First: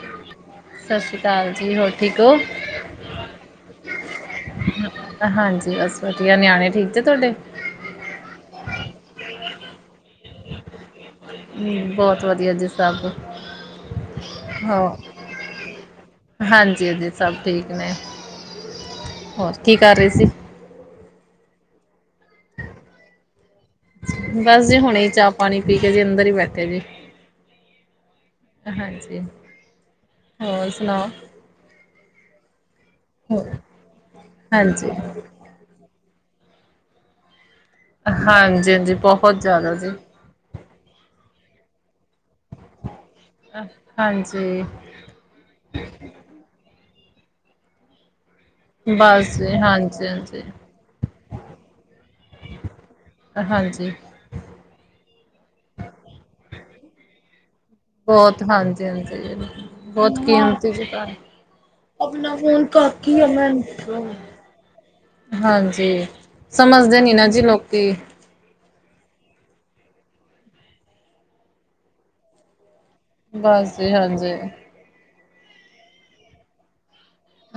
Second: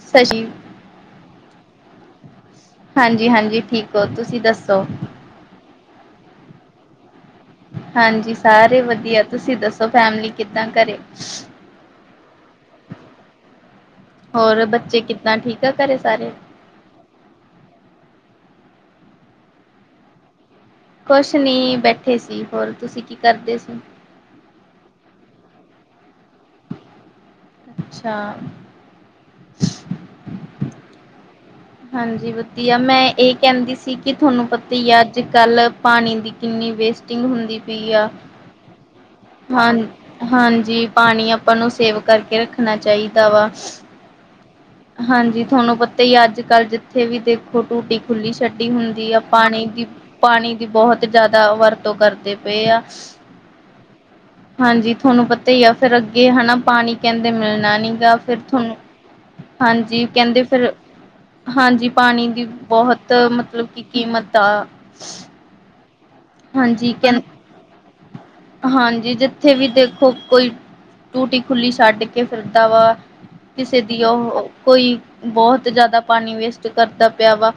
ਸਸ਼ੀ ਸਤਿ ਸ਼੍ਰੀ ਕਾਲ ਜੀ, ਹੋਰ ਠੀਕ ਹੋ? ਹਾਂਜੀ-ਹਾਂਜੀ ਠੀਕ ਹੋ, ਤੁਸੀਂ ਦੱਸੋ। ਹਾਂਜੀ ਬਸ ਵਧੀਆ ਨਿਆਣੇ ਠੀਕ ਜੇ ਤੁਹਾਡੇ। ਹਾਂਜੀ ਸਾਰੇ ਵਧੀਆ ਤੁਸੀਂ ਦੱਸੋ ਫੈਮਲੀ ਕਿੱਦਾਂ ਘਰੇ। ਬਹੁਤ ਵਧੀਆ ਜੀ ਸਭ ਹੋਰ ਹਾਂ ਬੱਚੇ ਕਿੱਦਾਂ ਠੀਕ ਆ ਘਰੇ ਸਾਰੇ? ਹਾਂਜੀ ਹਾਂਜੀ। ਸਭ ਠੀਕ ਨੇ ਹੋਰ ਕੀ ਕਰ ਰਹੀ ਸੀ। ਕੁਛ ਨਹੀ ਬੈਠੇ ਸੀ ਹੋਰ ਤੁਸੀਂ ਕੀ ਕਰਦੇ ਸੀ। ਬਸ ਜੀ ਹੁਣੇ ਚਾਹ ਪਾਣੀ ਪੀ ਕੇ ਜੀ ਅੰਦਰ ਹੀ ਬੈਠੇ ਜੇ। ਅੱਛਾ, ਹਾਂਜੀ ਹੋਰ ਸੁਣਾਓ! ਹਾਂਜੀ, ਵਧੀਆ ਮੈਂ ਏ ਹੋ ਕੈੰਦੀ ਸੀ ਕਿ ਤੁਹਾਨੂੰ ਪਤਾ ਹਾਂਜੀ ਹੀ ਆ ਅੱਜ-ਕੱਲ ਪਾਣੀ ਦੀ ਕਿੰਨੀ ਵੇਸਟਿੰਗ ਹੁੰਦੀ ਪਈ ਆ। ਹਾਂਜੀ-ਹਾਂਜੀ ਬਹੁਤ, ਹਾਂ, ਜ਼ਿਆਦਾ ਜੀ ਹਾਂਜੀ ਪਾਣੀ ਆਪਾਂ ਨੂੰ ਸੇਵ ਕਰਕੇ ਰੱਖਣਾ ਚਾਹੀਦਾ ਵਾ। ਹਾਂਜੀ। ਹਾਂਜੀ, ਤੁਹਾਨੂੰ ਪਤਾ ਈ ਅੱਜ-ਕੱਲ੍ਹ ਜਿੱਥੇ ਵੀ ਦੇਖ ਟੂਟੀ ਖੁੱਲੀ ਛੱਡੀ ਹੁੰਦੀ ਆ ਬਸ ਜੀ ਪਾਣੀ ਦੀ। ਹਾਂਜੀ ਹਾਂਜੀ ਪਾਣੀ ਦੀ ਬਹੁਤ ਜ਼ਿਆਦਾ ਵਰਤੋਂ ਕਰਦੇ ਪਏ ਆ। ਹਾਂਜੀ। ਹਾਂਜੀ, ਥੋਨੂੰ ਪਤਾ ਈ ਆ ਫੇਰ ਅੱਗੇ ਹਨਾ ਪਾਣੀ ਲੈਂਦੇ ਮਿਲਣਾ ਨੀ। ਫਿਰ ਬਹੁਤ ਥੋਨੂੰ ਹਾਂਜੀ ਹਾਂਜੀ ਹਾਂਜੀ ਬਹੁਤ ਕਹਿੰਦੇ ਫਿਰ। ਕੀਮਤੀ ਜੀ ਘਰ ਹਾਂਜੀ ਪਾਣੀ ਆਪਣਾ ਦੀ ਫੋਨ ਬਹੁਤ ਕਾਕੀ ਆ ਮੈਂ ਮਤਲਬ ਕਿ ਕੀਮਤ ਆ ਹਾਂਜੀ ਹਾਂਜੀ ਸਮਝਦੇ ਨੀ ਕਹਿੰ ਨਾ ਜੀ ਲੋਕੀ। ਹਾਂਜੀ, ਜਿੱਥੇ ਵੀ ਦੇਖੋ ਕੋਈ ਟੂਟੀ ਖੁੱਲੀ ਛੱਡ ਕੇ ਫਿਰਦਾ ਵਾ। ਬਸ ਕਿਸੇ ਜੀ ਦੀ ਹਾਂਜੀ। ਉਹ ਕੋਈ ਬਹੁਤ ਜ਼ਿਆਦਾ ਪਾਣੀ ਵੇਸਟ ਕਰਦਾ ਪਿਆ ਵਾ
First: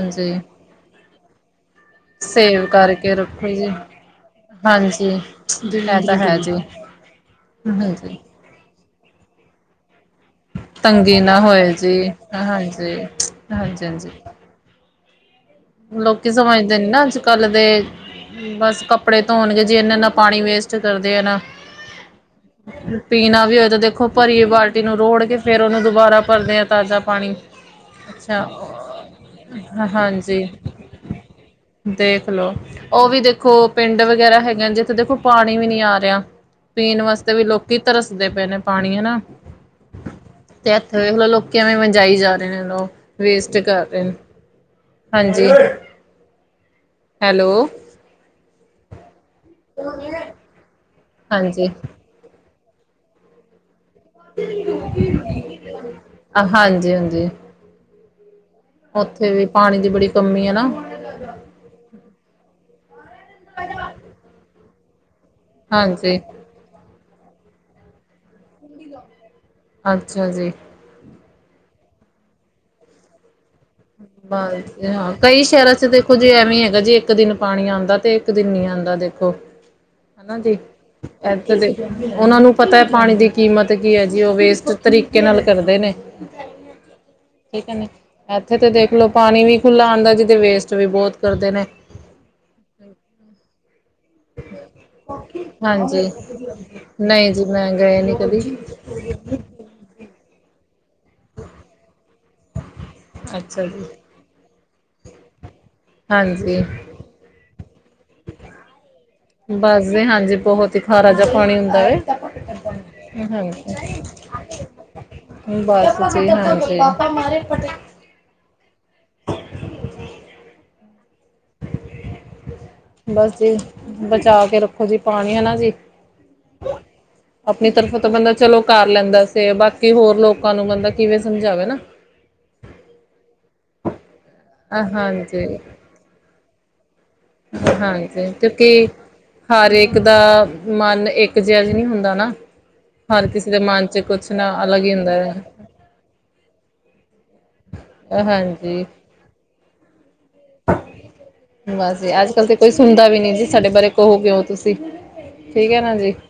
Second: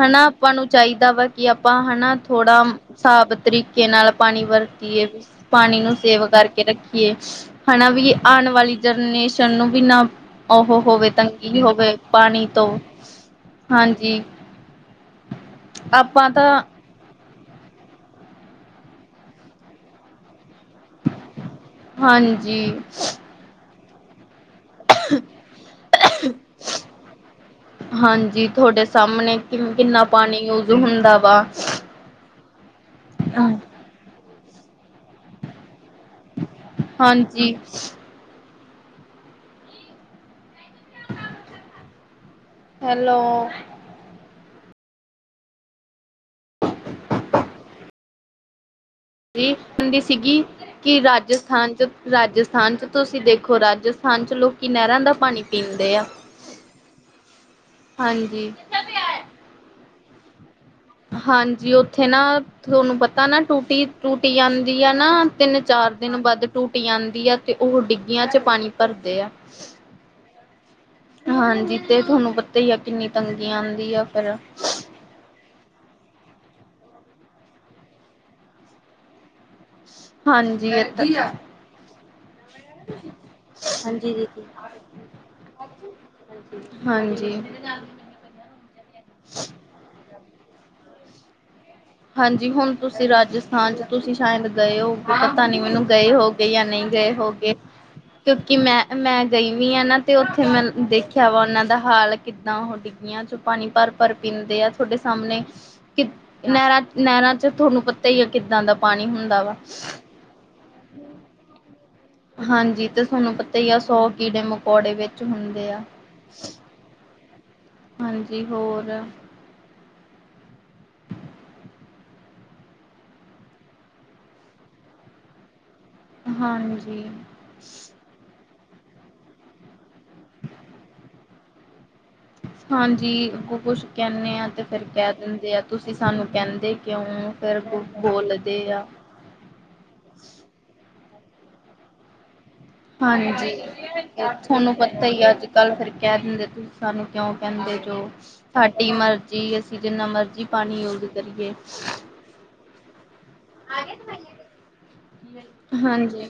ਹਨਾ ਆਪਾਂ ਨੂੰ ਚਾਹੀਦਾ ਵਾ ਕਿ ਆਪਾਂ ਹਨਾ ਥੋੜ੍ਹਾ ਸੇਵ ਕਰਕੇ ਹਿਸਾਬ ਰੱਖੋ ਜੀ, ਤਰੀਕੇ ਨਾਲ ਪਾਣੀ ਵਰਤੀਏ ਹਾਂਜੀ। ਪਾਣੀ ਨੂੰ ਐ ਤਾਂ ਸੇਵ ਹੈ ਜੀ, ਕਰਕੇ ਰੱਖੀਏ ਹਨਾ ਵੀ। ਹਾਂਜੀ। ਆਣ ਵਾਲੀ ਜਨਰੇਸ਼ਨ ਨੂੰ ਵੀ ਨਾ ਉਹ ਹੋਵੇ ਨਾ ਤੰਗੀ ਹੋਏ ਹੋਵੇ ਜੀ, ਪਾਣੀ ਤੋਂ ਹਾਂਜੀ, ਹਾਂਜੀ-ਹਾਂਜੀ। ਹਾਂਜੀ। ਆਪਾਂ ਲੋਕੀ ਤਾਂ ਸਮਝਦੇ ਨੇ ਨਾ ਅੱਜ। ਕੱਲ ਦੇ ਬਸ ਕੱਪੜੇ ਧੋਣ ਜੇ ਇਨਾ ਇਨਾ ਪਾਣੀ ਵੇਸਟ ਕਰਦੇ ਆ ਨਾ। ਹਾਂਜੀ ਪੀਣਾ ਵੀ ਹੋਏ ਤਾਂ ਦੇਖੋ ਭਰੀ ਬਾਲਟੀ ਬ ਨੂੰ ਰੋੜ ਕੇ ਫ਼ਿਰ ਉਹਨੂੰ ਦੁਬਾਰੇ ਭਰਦੇ ਆ ਤਾਜ਼ਾ ਪਾਣੀ। ਅੱਛਾ, ਹਾਂਜੀ ਤੁਹਾਡੇ ਸਾਹਮਣੇ ਕਿ ਕਿੰਨਾ ਪਾਣੀ ਹਾਂਜੀ। ਯੂਜ ਹੁੰਦਾ ਵਾ। ਦੇਖਲੋ ਉਹ ਵੀ ਦੇਖੋ ਪਿੰਡ ਵਗੈਰਾ ਹੈਗੇ ਜਿੱਥੇ ਦੇਖੋ ਪਾਣੀ ਵੀ ਨੀ ਆ ਰਿਹਾ। ਪੀਣ ਵਾਸਤੇ ਵੀ ਹਾਂਜੀ ਲੋਕੀ ਤਰਸਦੇ ਪਏ ਨੇ ਪਾਣੀ ਹਨਾ। ਤੇ ਐ ਦੇਖਲੋ ਲੋਕੀ ਐਵੇਂ ਵਜਾਈ ਜਾ ਰਹੇ ਨੇ ਹੈਲੋ ਵੇਸਟ ਕਰ ਰਹੇ ਨੇ। ਹਾਂਜੀ ਹੈਲੋ, ਕਿ ਹਾਂਜੀ ਰਾਜਸਥਾਨ ਚ ਰਾਜਸਥਾਨ ਚ ਤੁਸੀਂ ਦੇਖੋ ਰਾਜਸਥਾਨ [unintelligible] ਚ ਲੋਕੀ ਨਹਿਰਾਂ ਦਾ ਪਾਣੀ ਪੀਂਦੇ ਆ ਹਾਂਜੀ ਹਾਂਜੀ ਹਾਂਜੀ। ਉੱਥੇ ਵੀ ਪਾਣੀ ਦੀ ਬੜੀ ਕਮੀ ਐ ਨਾ। ਹਾਂਜੀ ਉੱਥੇ ਨਾ ਤੁਹਾਨੂੰ ਪਤਾ ਨਾ ਟੂਟੀ ਟੂਟੀ ਆਂਦੀ ਆ ਨਾ। ਤਿੰਨ ਚਾਰ ਦਿਨ ਹਾਂਜੀ ਵੱਧ ਟੂਟੀ ਆਂਦੀ ਆ ਤੇ ਉਹ ਡਿੱਗੀਆਂ ਚ ਪਾਣੀ ਭਰਦੇ ਆ। ਅੱਛਾ ਜੀ, ਹਾਂਜੀ ਤੇ ਤੁਹਾਨੂੰ ਪਤਾ ਹੀ ਆ ਕਿੰਨੀ ਤੰਗੀ ਆ ਫਿਰ [unintelligible] ਕਈ ਸ਼ਹਿਰਾਂ ਚ ਦੇਖੋ ਜੇ ਐਵੇਂ ਹੈਗਾ ਜੇ ਇੱਕ ਦਿਨ ਪਾਣੀ ਆਂਦਾ ਤੇ ਇੱਕ ਦਿਨ ਨੀ ਆਂਦਾ ਦੇਖੋ। ਹਾਂਜੀ ਇਧਰ ਦੇਖੋ ਉਹਨਾਂ ਨੂੰ ਪਤਾ ਹੈ ਪਾਣੀ ਦੀ ਕੀਮਤ ਕੀ ਹੈਗੀ ਜੀ ਉਹ ਵੇਸਟ ਤਰੀਕੇ ਨਾਲ ਕਰਦੇ ਨੇ। ਹਾਂਜੀ, ਠੀਕ ਹੈ ਨੇ ਇੱਥੇ ਤਾਂ ਦੇਖ ਲੋਓ ਪਾਣੀ ਵੀ ਖੁੱਲ੍ਹਾ ਆਂਦਾ ਜਿਥੇ ਵੇਸਟ ਵੀ ਬਹੁਤ ਕਰਦੇ ਨੇ। ਹਾਂਜੀ ਹੁਣ ਤੁਸੀਂ ਰਾਜਸਥ ਹਾਂਜੀ ਤੁਸੀਂ ਸ਼ਾਇਦ ਗਏ ਹੋਗੇ ਪਤਾ ਨੀ ਮੈਨੂੰ ਹਾਂਜੀ ਗਏ ਹੋਗੇ ਜਾਂ ਨਹੀਂ ਗਏ ਜੀ ਹੋਗੇ। ਮੈਂ ਗਏ ਨੀ ਕਬੀ। ਕਿ ਮੈਂ ਮੈਂ ਗਈ ਵੀ ਆ ਨਾ ਤੇ ਉੱਥੇ ਮੈਂ ਦੇਖਿਆ ਵਾ ਉਹਨਾਂ ਦਾ ਹਾਲ। ਕਿੱਦਾਂ ਉਹ ਡਿੱਗੀਆਂ ਚ ਅੱਛਾ ਪਾਣੀ ਜੀ ਭਰ ਭਰ ਪੀਂਦੇ ਆ ਤੁਹਾਡੇ ਸਾਹਮਣੇ ਕਿ ਹਾਂਜੀ ਨਹਿਰਾਂ ਨਹਿਰਾਂ ਚ ਤੁਹਾਨੂੰ ਪਤਾ ਹੀ ਆ ਕਿੱਦਾਂ ਦਾ ਪਾਣੀ ਹੁੰਦਾ। ਵਾ ਬਸ ਜੀ ਹਾਂਜੀ ਬਹੁਤ ਹੀ ਖਾਰਾ ਜਿਹਾ ਪਾਣੀ ਹੁੰਦਾ ਵੈ। ਹਾਂਜੀ ਤੇ ਤੁਹਾਨੂੰ ਪਤਾ ਹਾਂਜੀ ਹੀ ਆ ਸੌ ਕੀੜੇ ਮਕੌੜੇ ਵਿੱਚ ਹੁੰਦੇ ਆ ਬਸ ਜੀ ਹਾਂਜੀ। [unintelligible] ਹਾਂਜੀ ਹੋਰ, [unintelligible] ਬਸ ਜੀ ਬਚਾ ਕੇ ਰੱਖੋ ਜੀ ਪਾਣੀ ਹਨਾ ਜੀ। ਹਾਂਜੀ, ਆਪਣੀ ਤਰਫੋਂ ਤਾਂ ਬੰਦਾ ਚਲੋ ਕਰ ਲੈਂਦਾ ਸੇਵ ਬਾਕੀ ਹੋਰ ਲੋਕਾਂ ਨੂੰ ਬੰਦਾ ਕਿਵੇਂ ਸਮਝਾਵੇ ਨਾ। ਹਾਂਜੀੱ ਕੁਛ ਕਹਿੰਦੇ ਆਾ ਤੇ ਫਿਰ ਕਹਿ ਹਾਂਜੀ ਦਿੰਦੇ ਆ ਤੁਸੀਂ ਸਾਨੂੰ ਕਹਿੰਦੇ ਕਿਉਂ ਫਿਰ ਹਾਂਜੀ ਬੋਲਦੇ ਆ ਕਿਉਂਕਿ ਹਰ ਇੱਕ ਦਾ ਮਨ ਇੱਕ ਜਿਹਾ ਨਹੀਂ ਹੁੰਦਾ ਨਾ। ਹਰ ਕਿਸੇ ਹਾਂਜੀ, ਦੇ ਮਨ ਚ ਕੁਛ ਨਾ ਤੁਹਾਨੂੰ ਅਲੱਗ ਪਤਾ ਹੁੰਦਾ ਹੀ ਆ ਅੱਜ ਹੈ ਕੱਲ ਫਿਰ ਕਹਿ ਦਿੰਦੇ ਤੁਸੀਂ ਸਾਨੂੰ ਕਿਉਂ ਕਹਿੰਦੇ ਜੋ। ਹਾਂਜੀ ਸਾਡੀ ਮਰਜ਼ੀ ਅਸੀਂ ਜਿੰਨਾ ਮਰਜ਼ੀ। ਪਾਣੀ ਯੂਜ ਕਰੀਏ ਬਸ ਜੀ ਅੱਜ ਕਲ ਤੇ ਕੋਈ ਸੁਣਦਾ ਵੀ ਨਹੀਂ ਜੀ। ਸਾਡੇ ਬਾਰੇ ਕਹੋ ਕਿਉਂ ਤੁਸੀਂ ਠੀਕ ਹੈ ਨਾ ਜੀ। ਹਾਂਜੀ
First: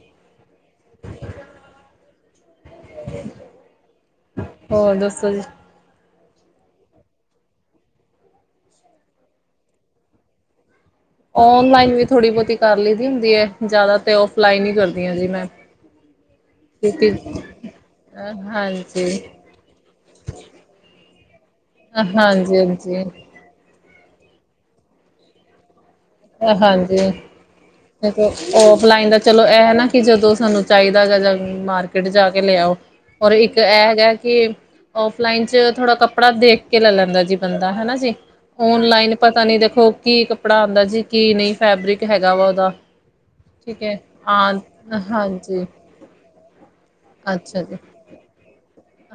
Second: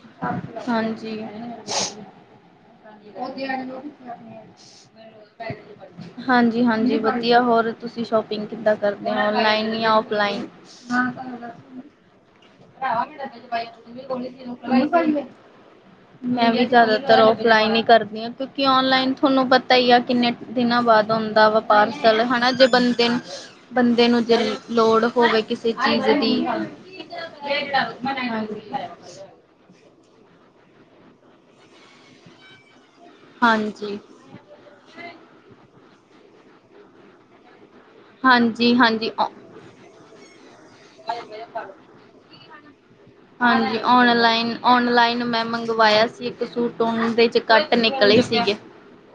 ਹਾਂਜੀ। ਹੋਰ ਦੱਸੋ ਜੀ [unintelligible] ਹਾਂਜੀ ਹਾਂਜੀ ਵਧੀਆ ਹੋਰ ਤੁਸੀਂ ਸ਼ੋਪਿੰਗ ਕਿਦਾਂ ਕਰਦੇ ਹੋ ਆਨਲਾਈਨ ਜਾਂ ਆਫਲਾਈਨ। ਹਾਂ, ਔਨਲਾਈਨ ਵੀ ਥੋੜ੍ਹੀ ਬਹੁਤੀ ਕਰ ਲਈ ਦੀ ਹੁੰਦੀ ਹੈ ਜ਼ਿਆਦਾ ਤਾਂ ਔਫਲਾਈਨ ਹੀ ਕਰਦੀ ਹਾਂ ਜੀ ਮੈਂ [unintelligible] ਮੈਂ ਵੀ ਕਿਉਂਕਿ ਜ਼ਿਆਦਾਤਰ ਔਫਲਾਈਨ ਹੀ ਕਰਦੀ ਹਾਂ ਕਿਉਂਕਿ ਹਾਂਜੀ ਔਨਲਾਈਨ ਤੁਹਾਨੂੰ ਪਤਾ ਹੀ ਆ ਕਿੰਨੇ ਦਿਨਾਂ ਬਾਅਦ ਆਉਂਦਾ ਵਾ ਪਾਰਸਲ ਹਨਾ ਹਾਂਜੀ ਜੇ ਬੰਦੇ ਹਾਂਜੀ ਨੂੰ, ਬੰਦੇ ਨੂੰ ਜੇ ਲੋੜ ਹੋਵੇ ਕਿਸੇ ਚੀਜ਼ ਦੀ। ਉਹ ਆਫਲਾਈਨ ਦਾ ਚਲੋ ਇਹ ਨਾ ਕਿ ਜਦੋਂ ਸਾਨੂੰ ਚਾਹੀਦਾ ਹੈਗਾ ਜਾਂ ਮਾਰਕੀਟ ਜਾ ਕੇ ਲਿਆਓ ਔਰ ਇੱਕ ਇਹ ਹਾਂਜੀ ਹੈਗਾ ਕੇ ਔਫਲਾਈਨ ਚ ਥੋੜਾ ਕੱਪੜਾ ਦੇਖ ਕੇ ਲੈ ਲੈਂਦਾ ਜੀ ਬੰਦਾ ਹਨਾ ਜੀ। ਹਾਂਜੀ ਹਾਂਜੀ ਆਨਲਾਈਨ ਔ ਪਤਾ ਨੀ ਦੇਖੋ ਕੀ ਕੱਪੜਾ ਆਉਂਦਾ ਜੀ ਕੀ ਨਹੀਂ ਫੈਬਰਿਕ ਹੈਗਾ ਵਾ ਉਹਦਾ। ਹਾਂਜੀ ਠੀਕ ਹੈ ਓਨਲਾਈਨ ਹਾਂ ਓਨਲਾਈਨ ਮੈਂ ਹਾਂਜੀ ਮੰਗਵਾਇਆ ਸੀ। ਸੂਟੋਣ ਦੇ ਚ ਅੱਛਾ ਕੱਟ ਜੀ ਨਿਕਲੇ ਸੀਗੇ।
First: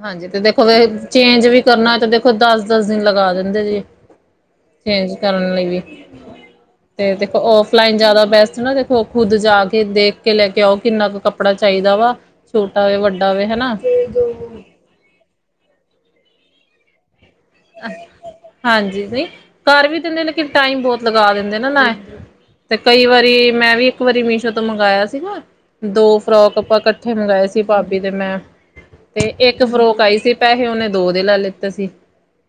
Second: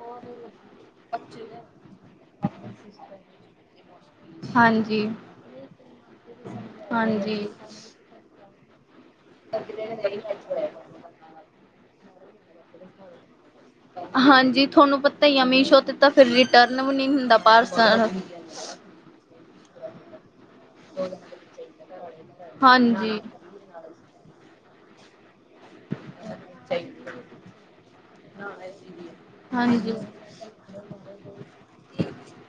ਹਾਂਜੀ ਤੇ ਦੇਖੋ ਚੇਂਜ ਵੀ ਕਰਨਾ ਤੇ ਦੇਖੋ ਦਸ ਦਸ ਦਿਨ ਲਗਾ ਦਿੰਦੇ ਜੀ। ਹਾਂਜੀ ਚੇਂਜ ਕਰਨ ਲਈ ਵੀ। ਤੇ ਹਾਂਜੀ, ਦੇਖੋ ਔਫਲਾਈਨ ਜ਼ਿਆਦਾ ਬੈਸਟ ਨਾ ਦੇਖੋ ਖੁੱਦ ਜਾ ਕੇ ਦੇਖ ਕੇ ਲੈ ਕੇ ਆਓ ਕਿੰਨਾ ਕੁ ਕੱਪੜਾ ਚਾਹੀਦਾ ਵਾ ਛੋਟਾ ਹੋਵੇ ਵੱਡਾ ਹੋਵੇ ਹਨਾ। ਹਾਂਜੀ ਤੁਹਾਨੂੰ ਪਤਾ ਹੀ ਆ ਮੀਸ਼ੋ ਤੇ ਤਾਂ ਫਿਰ ਰਿਟਰਨ ਵੀ ਨੀ ਹੁੰਦਾ ਪਾਰਸਲ। ਹਾਂਜੀ ਕਰ ਵੀ ਦਿੰਦੇ ਨੇ ਲੇਕਿਨ ਟਾਈਮ ਬਹੁਤ ਲਗਾ ਦਿੰਦੇ ਨਾ ਨਾ ਨਾਲ ਤੇ ਕਈ ਹਾਂਜੀ, ਵਾਰੀ ਮੈਂ ਵੀ ਇੱਕ ਵਾਰੀ ਮੀਸ਼ੋ ਤੋਂ ਮੰਗਵਾਇਆ ਸੀਗਾ। ਦੋ ਫਰੋਕ ਆਪਾਂ ਇਕੱਠੇ ਮੰਗਵਾਏ ਸੀ ਭਾਬੀ ਤੇ ਮੈਂ ਤੇ ਨਾਲ ਇੱਕ ਹਾਂਜੀ। ਫਰੋਕ ਆਈ ਸੀ ਪੈਸੇ ਉਹਨੇ ਦੋ ਦੇ ਲਾ ਲਿੱਤੇ ਸੀ।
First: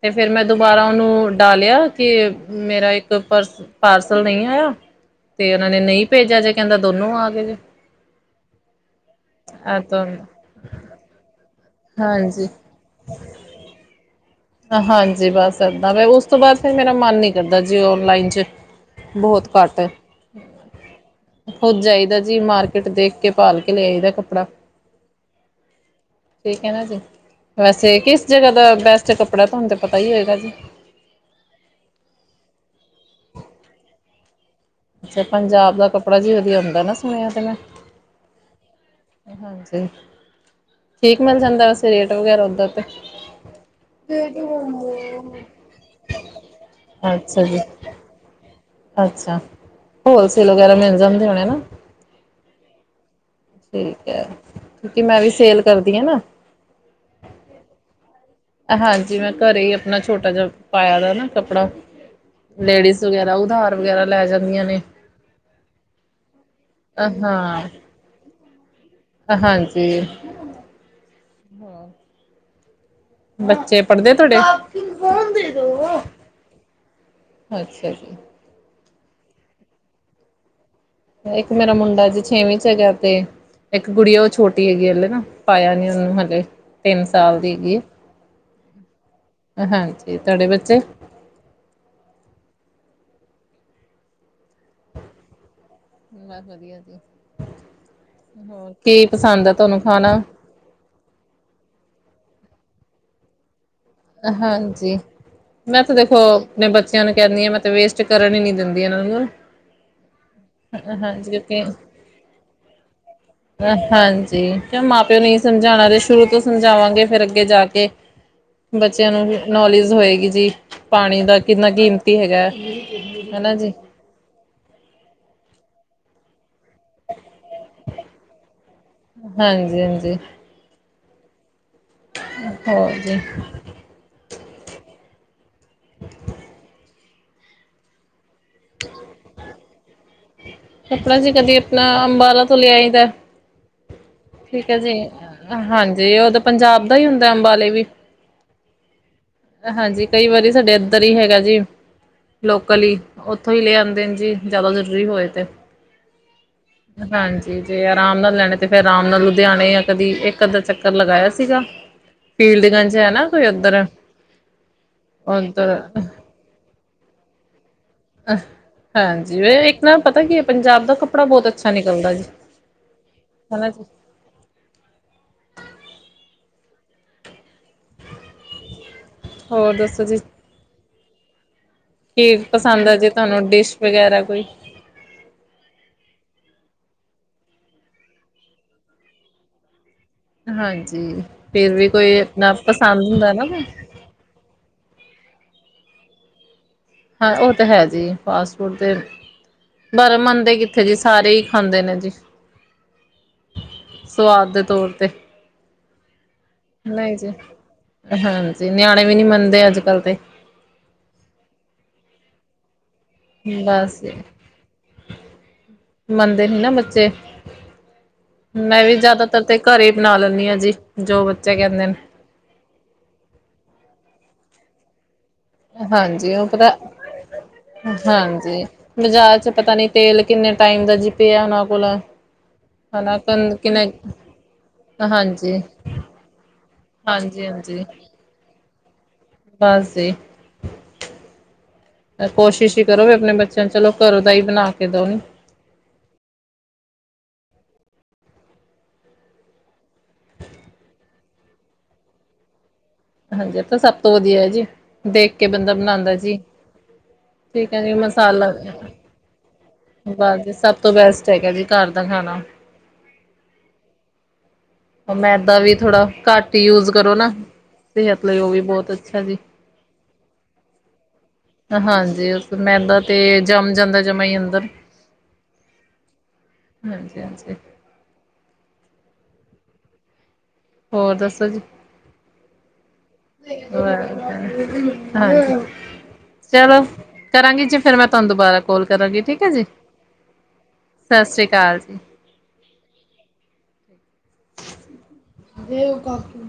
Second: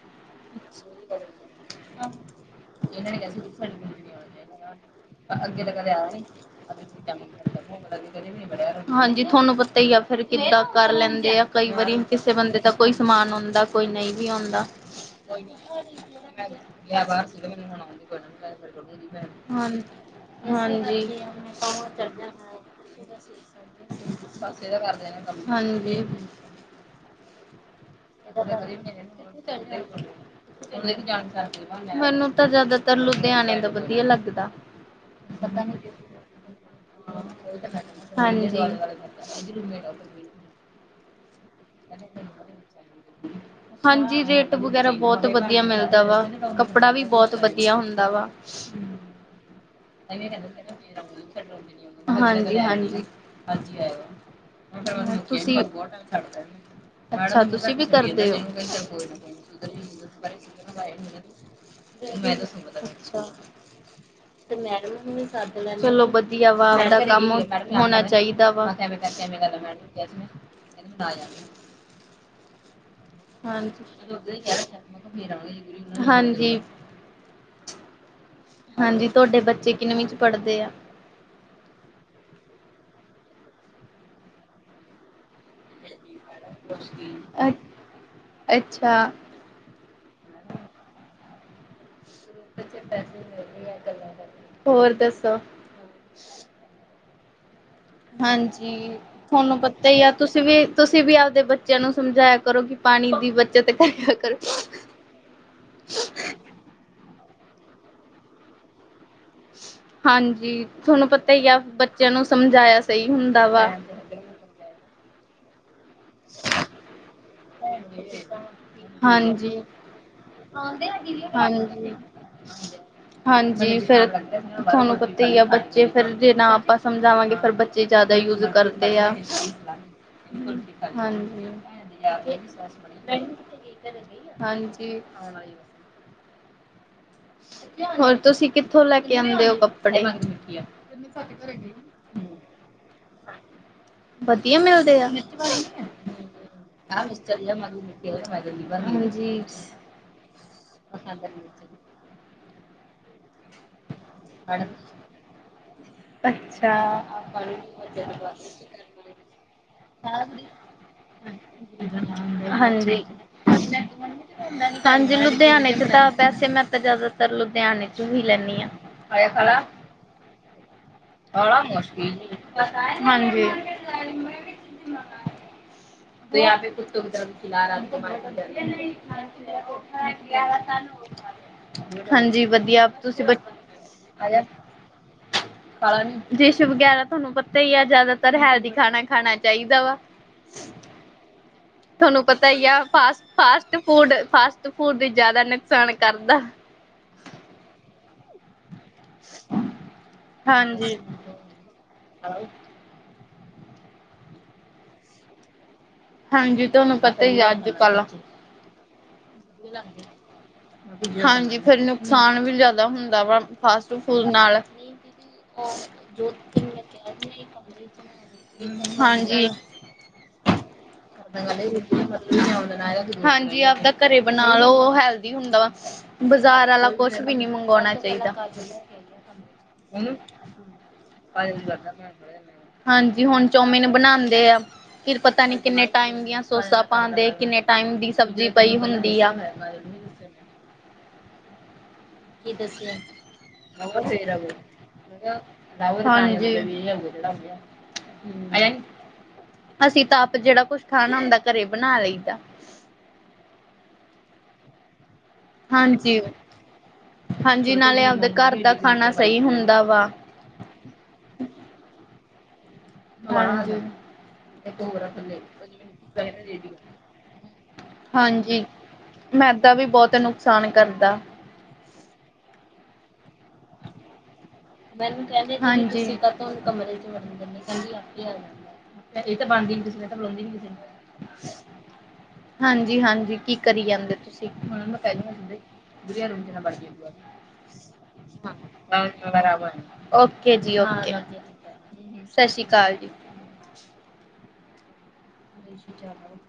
ਤੇ ਫਿਰ ਮੈਂ ਦੁਬਾਰਾ ਉਹਨੂੰ ਡਾਲਿਆ ਕਿ ਮੇਰਾ ਇੱਕ ਪਰਸ ਪਾਰਸਲ ਨਹੀਂ ਆਇਆ। ਤੇ ਅੱਗੇ ਉਹਨਾਂ ਤਾਂ ਨੇ ਕਦੇ ਨਹੀਂ ਆਇਆ ਨੀ ਭੇਜਿਆ ਜੇ ਕਹਿੰਦਾ ਦੋਨੋ ਕਦੇ ਆ ਗਏ ਜੇ ਨੀ [unintelligible] ਹਾਂਜੀ ਤੁਹਾਨੂੰ ਇਹ ਪਤਾ ਹੀ ਆ ਤਾਂ ਫਿਰ ਕਿੱਦਾਂ ਕਰ ਲੈਂਦੇ ਆ ਕਈ ਵਾਰੀ ਕਿਸੇ ਹਾਂਜੀ ਬੰਦੇ ਦਾ ਕੋਈ ਸਮਾਨ ਹੁੰਂਦਾ। ਕੋਈ ਨਹੀਂ ਵੀ ਆਂਦਾ। ਹਾਂਜੀ ਬਸ ਏਦਾਂ ਉਸ ਤੋਂ ਬਾਅਦ ਫਿਰ ਮੇਰਾ ਮਨ ਨੀ ਕਰਦਾ ਜੀ ਔਨਲਾਈਨ ਚ ਬਹੁਤ ਹਾਂ ਘੱਟ ਹਾਂਜੀ। ਕਿਤੇ ਦੇਖ ਕੇ ਭਾਲ ਲਿਆਈਦਾ ਕੱਪੜਾ ਹਾਂਜੀ। ਠੀਕ ਵੈਸੇ ਕਿਸ ਜਗ੍ਹਾ ਦਾ ਬੈਸਟ ਏ ਕੱਪੜਾ ਤੁਹਾਨੂੰ ਤੇ ਪਤਾ ਈ ਹੋਏਗਾ ਜੀ। ਮੈਨੂੰ ਤਾਂ ਜਿਆਦਾਤਰ ਲੁਧਿਆਣੇ ਦਾ ਵਧੀਆ ਲੱਗਦਾ। ਅੱਛਾ ਪੰਜਾਬ ਦਾ ਕੱਪੜਾ ਜੀ ਵਧੀਆ ਹੁੰਦਾ ਨਾ ਸੁਣਿਆ ਤੇ ਮੈਂ। ਹਾਂਜੀ। ਹਾਂਜੀ ਠੀਕ ਮਿਲ ਜਾਂਦਾ ਵੈਸੇ ਰੇਟ ਵਗੈਰਾ ਓਦਰ ਤੇ‌। ਹਾਂਜੀ ਰੇਟ ਵਗੈਰਾ ਬੋਤ ਵਧੀਆ ਮਿਲਦਾ ਵਾ। ਕੱਪੜਾ ਵੀ ਬੋਤ ਅੱਛਾ ਜੀ ਵਧੀਆ ਹੁੰਦਾ ਵਾ। ਅੱਛਾ ਹੋਲਸੇਲ ਵਗੈਰਾ ਮਿਲ ਜਾਂਦੇ ਹੋਣੇ ਨਾ। ਹਾਂਜੀ ਹਾਂਜੀ ਠੀਕ ਹੈ ਕਿਉਂਕਿ ਮੈਂ ਵੀ ਤੁਸੀਂ। ਸੇਲ ਕਰਦੀ ਹਾਂ ਨਾ ਅੱਛਾ ਤੁਸੀਂ ਵੀ ਕਰਦੇ ਹੋ। ਹਾਂਜੀ ਮੈਂ ਘਰੇ ਹੀ ਆਪਣਾ ਛੋਟਾ ਜਿਹਾ ਪਾਇਆ ਦਾ ਨਾ ਕੱਪੜਾ। ਲੇਡੀਜ਼ ਵਗੈਰਾ ਉਧਾਰ ਵਗੈਰਾ ਲੈ ਜਾਂਦੀਆਂ ਨੇ ਚਲੋ ਵਧੀਆ। ਵਧੀਆ ਦਾ ਕੰਮ ਹਾਂ ਹੋਣਾ ਚਾਹੀਦਾ। ਚਾਹੀਦਾ ਵਾ। ਹਾਂ, ਬੱਚੇ ਹਾਂਜੀ। ਪੜ੍ਹਦੇ ਤੁਹਾਡੇ ਹਾਂਜੀ ਅੱਛਾ ਜੀ। ਹਾਂਜੀ ਤੁਹਾਡੇ ਬੱਚੇ ਕਿੰਨਵੀ ਚ ਪੜ੍ਹਦੇ ਆ। ਇੱਕ ਮੇਰਾ ਮੁੰਡਾ ਜੀ ਛੇਵੀਂ ਚ ਹੈਗਾ ਤੇ ਇੱਕ ਕੁੜੀ ਆ ਉਹ ਛੋਟੀ ਹੈਗੀ ਹਲੇ ਨਾ। ਪਾਇਆ ਨੀ ਉਹਨੂੰ ਹਲੇੇ ਤਿੰਨ ਸਾਲ ਦੀ ਹੈਗੀ। ਅੱਛਾ। ਹਾਂਜੀ ਤਾਡੇ ਬੱਚੇ। ਹੋਰ ਦੱਸੋ। ਬਸ ਵਧੀਆ ਜੀ। ਹੋਰ ਹਾਂਜੀ ਕੀ ਪਸੰਦ ਆ ਤੁਹਾਨੂੰ ਪਤਾ ਈ ਆ ਖਾਣਾ ਤੁਸੀਂ ਵੀ ਤੁਸੀ ਵੀ ਆਪਦੇ ਬੱਚਿਆਂ ਨੂੰ ਸਮਝਾਇਆ ਕਰੋ, ਕਿ ਪਾਣੀ ਦੀ ਬ ਜਦ ਟਿਕਣ ਹਾਂਜੀ। ਮੈਂ ਤੇ ਵੇਖੋ ਅਪਣੇ ਬੱਚੇਆਂ ਨੂੰ ਕਹਿੰਨੀ ਆਂ, ਮੈਂ ਤੇ ਵੇਸਟ ਕਰਨ ਈ ਨੀ ਦਿੰਦੀ ਇਹਨਾਂ ਨੂੰ ਨਾ। ਹਾਂਜੀ ਤੁਹਾਨੂੰ ਪਤਾ ਈ ਆ, ਕਿਉਂਕਿ ਬੱਚੇਆਂ ਨੂੰ ਸਮਝਾਇਆ ਸਹੀ ਹੁੰਦਾ ਵਾ। ਹਾਂਜੀ ਕਿਉ ਮਾਂ ਪਿਓ ਨੇ ਈ ਸਮਝਾਉਣਾ, ਜੇ ਸ਼ੁਰੂ ਤੋਂ ਸਮਝਾਵਾਂਗੇ, ਫੇਰ ਅੱਗੇ ਜਾ ਕੇ ਬੱਚੇਆਂ ਨੂੰ ਹਾਂਜੀ। ਨੌਲੇਜ ਹੋਏਗੀ ਜੀ, ਪਾਣੀ ਦਾ ਕਿੰਨਾ ਹਾਂਜੀ, ਕੀਮਤੀ ਹੈਗਾ ਐ। ਹਾਂਜੀ ਫੇਰ ਤੁਹਾਨੂੰ ਪਤਾ ਈ ਆ, ਬੱਚੇ ਫੇਰ ਜੇ ਨਾ ਆਪਾਂ ਸਮਝਾਵਾਂਗੇ ਫੇਰ ਬ ਜੇ ਜਆਦਾ ਯੂਜ ਕਰਦੇ ਆ, ਹਾਂਜੀ ਹਾਂਜੀ ਹਾਂਜੀ। ਹੋਰ ਜੀ ਹਾਂਜੀ। [unintelligible] ਹੋਰ ਤੁਸੀ ਕਿੱਥੋਂ ਲੈ ਕੇ ਆਂਦੇ ਓ ਕੱਪੜੇ? ਕੱਪੜਾ ਜੀ ਕਦੀ ਅਪਣਾ ਅੰਬਾਲਾ ਤੋਂ ਲੇ ਆਈ ਦਾ ਐ। [unintelligible] ਵਧੀਆ ਮਿਲਦੇ ਆ, ਹਾਂ ਹਾਂਜੀ ਉਹ ਤਾਂ ਪੰਜਾਬ ਦਾ ਹੀ ਹੁੰਦਾ ਅੰਬਾਲੇ ਵੀ ਜੀ। ਹਾਂਜੀ, ਕਈ ਵਾਰੀ ਸਾਡੇ ਏਧਰ ਈ ਹੈਗਾ ਜੀ। [unintelligible] ਲੋਕਲ ਈ, ਔਥੋਂ ਈ ਲੈ ਆਉਂਦੇ ਨੇ ਜੀ, ਜਾਦਾ ਜ਼ਰੂਰੀ ਹੋਏ ਤੇ। ਅੱਛਾ। ਹਾਂਜੀ, ਜੇ ਆਰਾਮ ਨਾਲ ਲੈਣੇ ਤੇ ਫੇਰ ਰਾਮ ਨਾਲ ਲੁਧਿਆਣੇ ਜਾਂ ਕਦੀ ਏਕ ਅੱਧਾ ਚੱਕਰ ਲਗਾਇਆ ਸੀਗਾ, ਫੀਲਡ ਗੰਜ ਹਾਂਜੀ, ਹੈ ਨਾ। ਕੋਈ ਅੰਦਰ ਐ ਹਾਂਜੀ ਲੁਧਿਆਣੇ ਚ ਤਾਂ, ਵੈਸੇ ਮੈਂ ਤੇ ਜ਼ਿਆਦਾਤਰ ਲੁਧਿਆਣੇ ਤੋ ਹੀ ਲੈਂਨੀ ਆਂ। ਹਯੇ ਖਲਾ ਮੈਂਮ ਪਤਾ ਕੀ ਹੈ, ਪੰਜਾਬ ਦਾ ਕੱਪੜਾ ਬਹੁਤ ਬੜਾ ਅੱਛਾ ਮੁਸ਼ਕਿਲ ਨਿਕਲਦਾ ਜੀ, ਹਾਂਜੀ ਹਨਾ ਜੀ ਪੇ ਕੁ ਤਰ ਖਲਾ ਰਿ [inaudible] ਠ ਹੋਰ ਦੱਸੋ ਜੀ ਗਿਆ ਸ [unintelligible] ਕੀ ਹਾਂਜੀ, ਵਧੀਆ ਪਸੰਦ ਆ ਜੇ ਤੁਸੀਂ ਬ ਤੁਹਾਨੂੰ ਡਿਸ਼ ਵਗੈਰਾ ਕੋਈ ਡੀਸ਼ ਵਗੈਰਾ ਤੁਹਾਨੂੰ ਪਤਾ ਹੀ ਐ, ਜ਼ਿਆਦਾਤਰ ਹੈਲਦੀ ਖਾਣਾ ਖਾਣਾ ਚਾਹੀਦਾ ਵਾ ਹਾਂਜੀ, ਫਿਰ ਵੀ ਕੋਈ ਤੁਹਾਨੂੰ ਪਤਾ ਆਪਨਾ ਹੀ ਆ ਪਸੰਦ ਫਾਸਟ ਹੁੰਦਾ ਨਾ ਫਿਰ ਫਾਸਟ ਫੂਡ ਫਾਸਟ ਫੂਡ ਵੀ ਜ਼ਿਆਦਾ ਨੁਕਸਾਨ ਕਰਦਾ ਹਾਂ ਉਹ ਤਾਂ ਹੈ ਜੀ, ਫਾਸਟ ਫੂਡ ਤੇ ਪਰ ਏ ਮਨਦੇ ਕਿੱਥੇ ਜੀ, ਹਾਂਜੀ ਸਾਰੇ ਹੀ ਖਾਂਦੇ ਨੇ ਜੀ ਸਵਾਦ ਦੇ ਤੌਰ ਤੇ। ਹਾਂਜੀ ਤੁਹਾਨੂੰ ਨਈ ਪਤਾ ਜੀ, ਹੀ ਆ ਅੱਜ ਕੱਲ ਹਾਂਜੀ ਨਿਆਣੇ ਵੀ ਨੀ ਮੰਨਦੇ ਅੱਜ ਕੱਲ ਤੇ। ਹਾਂਜੀ ਫੇਰ ਨੁਕਸਾਨ ਵੀ ਜਾਦਾ ਹੁੰਦਾ। ਅਪਣਾ ਫਾਸਟ ਬਸ ਫੂਡ ਨਾਲ। ਮੰਨਦੇ ਨੀ ਨਾ ਬੱਚੇ ਮੈਂ ਵੀ ਜਿਆਦਾਤਰ ਹਾਂਜੀ ਤੇ ਘਰੇ ਈ ਬਣਾ ਲੈਂਨੀ ਆਂ ਜੀ। ਜੋ ਬੱਚੇ ਕਹਿੰਦੇ ਨੇ ਹਾਂਜੀ, ਆਪਦਾ ਘਰੇ ਬਣਾ ਲਓ ਓ ਹੈਲ ਹੁੰਦਾ ਵਾ, ਹਾਂਜੀ ਉਹ ਬਜ਼ਾਰ ਪਤਾ ਵਾਲਾ ਕੁਛ ਵੀ ਨੀ ਮੰਗਵਾਉਣਾ ਚਾਹੀਦਾ। ਹਾਂਜੀ ਬਾਜ਼ਾਰ ਚ ਪਤਾ ਨੀ ਤੇਲ ਕਿੰਨੇ ਟਾਈਮ ਦਾ ਜੀ ਪਿਆ ਓਹਨਾਂ ਕੋਲ। ਹਨਾ ਹਾਂਜੀ ਹੁਣ ਚੌਮਿਨ ਕਿੰਨੇ ਬਣਾਂਦੇ ਐ, ਫਿਰ ਪਤਾ ਨੀ ਹਾਂਜੀ ਕਿੰਨੇ ਕਿੰਨੇ ਟਾਈਮ ਦੀਆਂ ਸੋਸਾ ਪਾਉਂਦੇ, ਹਾਂਜੀ ਕਿੰਨੇ ਹਾਂਜੀ ਟਾਈਮ ਦੀ ਸਬਜ਼ੀ ਪਈ ਹੁੰਦੀ ਆ। ਬਸ ਜੀ। ਪਰ ਕੋਸ਼ਿਸ਼ ਹੀ ਕਰੋ, ਵੀ ਆਪਣੇ ਬੱਚਿਆਂ ਨੂੰ ਚਲੋ ਘਰੋਂ ਦਾ ਹੀ ਬਣਾ ਕੇ ਦਓ ਨੀ ਹਾਂਜੀ ਅਸੀਂ ਤਾਂ ਆਪ ਜਿਹੜਾ ਕੁਛ ਖਾਣਾ ਹਦਾ ਘਰੇ ਬਣਾ ਲਈਦਾ ਹਾਂਜੀ, ਏ ਤਾਂ ਸਭ ਤੋਂ ਵਧੀਆ ਹੈ ਜੀ, ਦੇਖ ਕੇ ਬੰਦਾ ਬਣਾਉਂਦਾ ਹਾਂਜੀ ਜੀ [inaudible] ਠੀਕ ਹਾਂਜੀ ਹੈ ਜੀ, ਨਾਲੇ ਮੈਂ ਆਪਦੇ ਮਸਾਲਾ ਘਰ ਦਾ ਖਾਣਾ ਸਹੀ ਹੁੰਦਾ ਵਾ ਬਾਜੀ ਸਭ ਸਭ ਤੋਂ ਬੈਸਟ ਹੈਗਾ ਜੀ ਘਰ ਦਾ ਖਾਣਾ ਹਾਂਜੀ ਮੈਦਾ ਵੀ ਥੋੜਾ ਘੱਟ ਯੂਜ ਕਰੋ ਨਾ ਸਿਹਤ ਲਈ ਉਹ ਵੀ ਹਾਂਜੀ ਬਹੁਤ ਅੱਛਾ ਜੀ। ਮੈਦਾ ਵੀ ਬਹੁਤ ਨੁਕਸਾਨ ਕਰਦਾ ਹਾਂਜੀ ਮੈਦਾ ਤੇ ਜੰਮ ਜਾਂਦਾ ਜਮਾ ਹੀ ਅੰਦਰ ਮੈਨੂੰ ਕਹਿੰਦੇ ਹਾਂਜੀ ਕਮਰੇ ਹਾਂਜੀ ਹਾਂਜੀ। [unintelligible] ਇਹ ਤਾਂ ਬਣਦੀ ਨੀ ਕਿਸੇ ਨੇ ਤਾਂ ਬਲਾਉਂਦੀ ਨੀ ਕਿਸੇ ਨੇ ਹੋਰ ਦੱਸੋ ਜੀ ਹਾਂਜੀ-ਹਾਂਜੀ ਕੀ ਕਰੀ ਜਾਂਦੇ ਤੁਸੀਂ? [unintelligible] ਅੱਛਾ। ਚਲੋ ਕਰਾਂਗੀ ਜੀ ਫਿਰ ਮੈਂ ਤੁਹਾਨੂੰ ਦੁਬਾਰਾ ਕੋਲ ਕਰਾਂਗੀ ਠੀਕ ਹੈ ਜੀ ਓਕੇ ਜੀ ਓਕੇ ਸਤਿ ਸ਼੍ਰੀ ਅਕਾਲ ਸਤਿ ਸ਼੍ਰੀ ਅਕਾਲ ਜੀ ਦੇ ਕਾਕੀ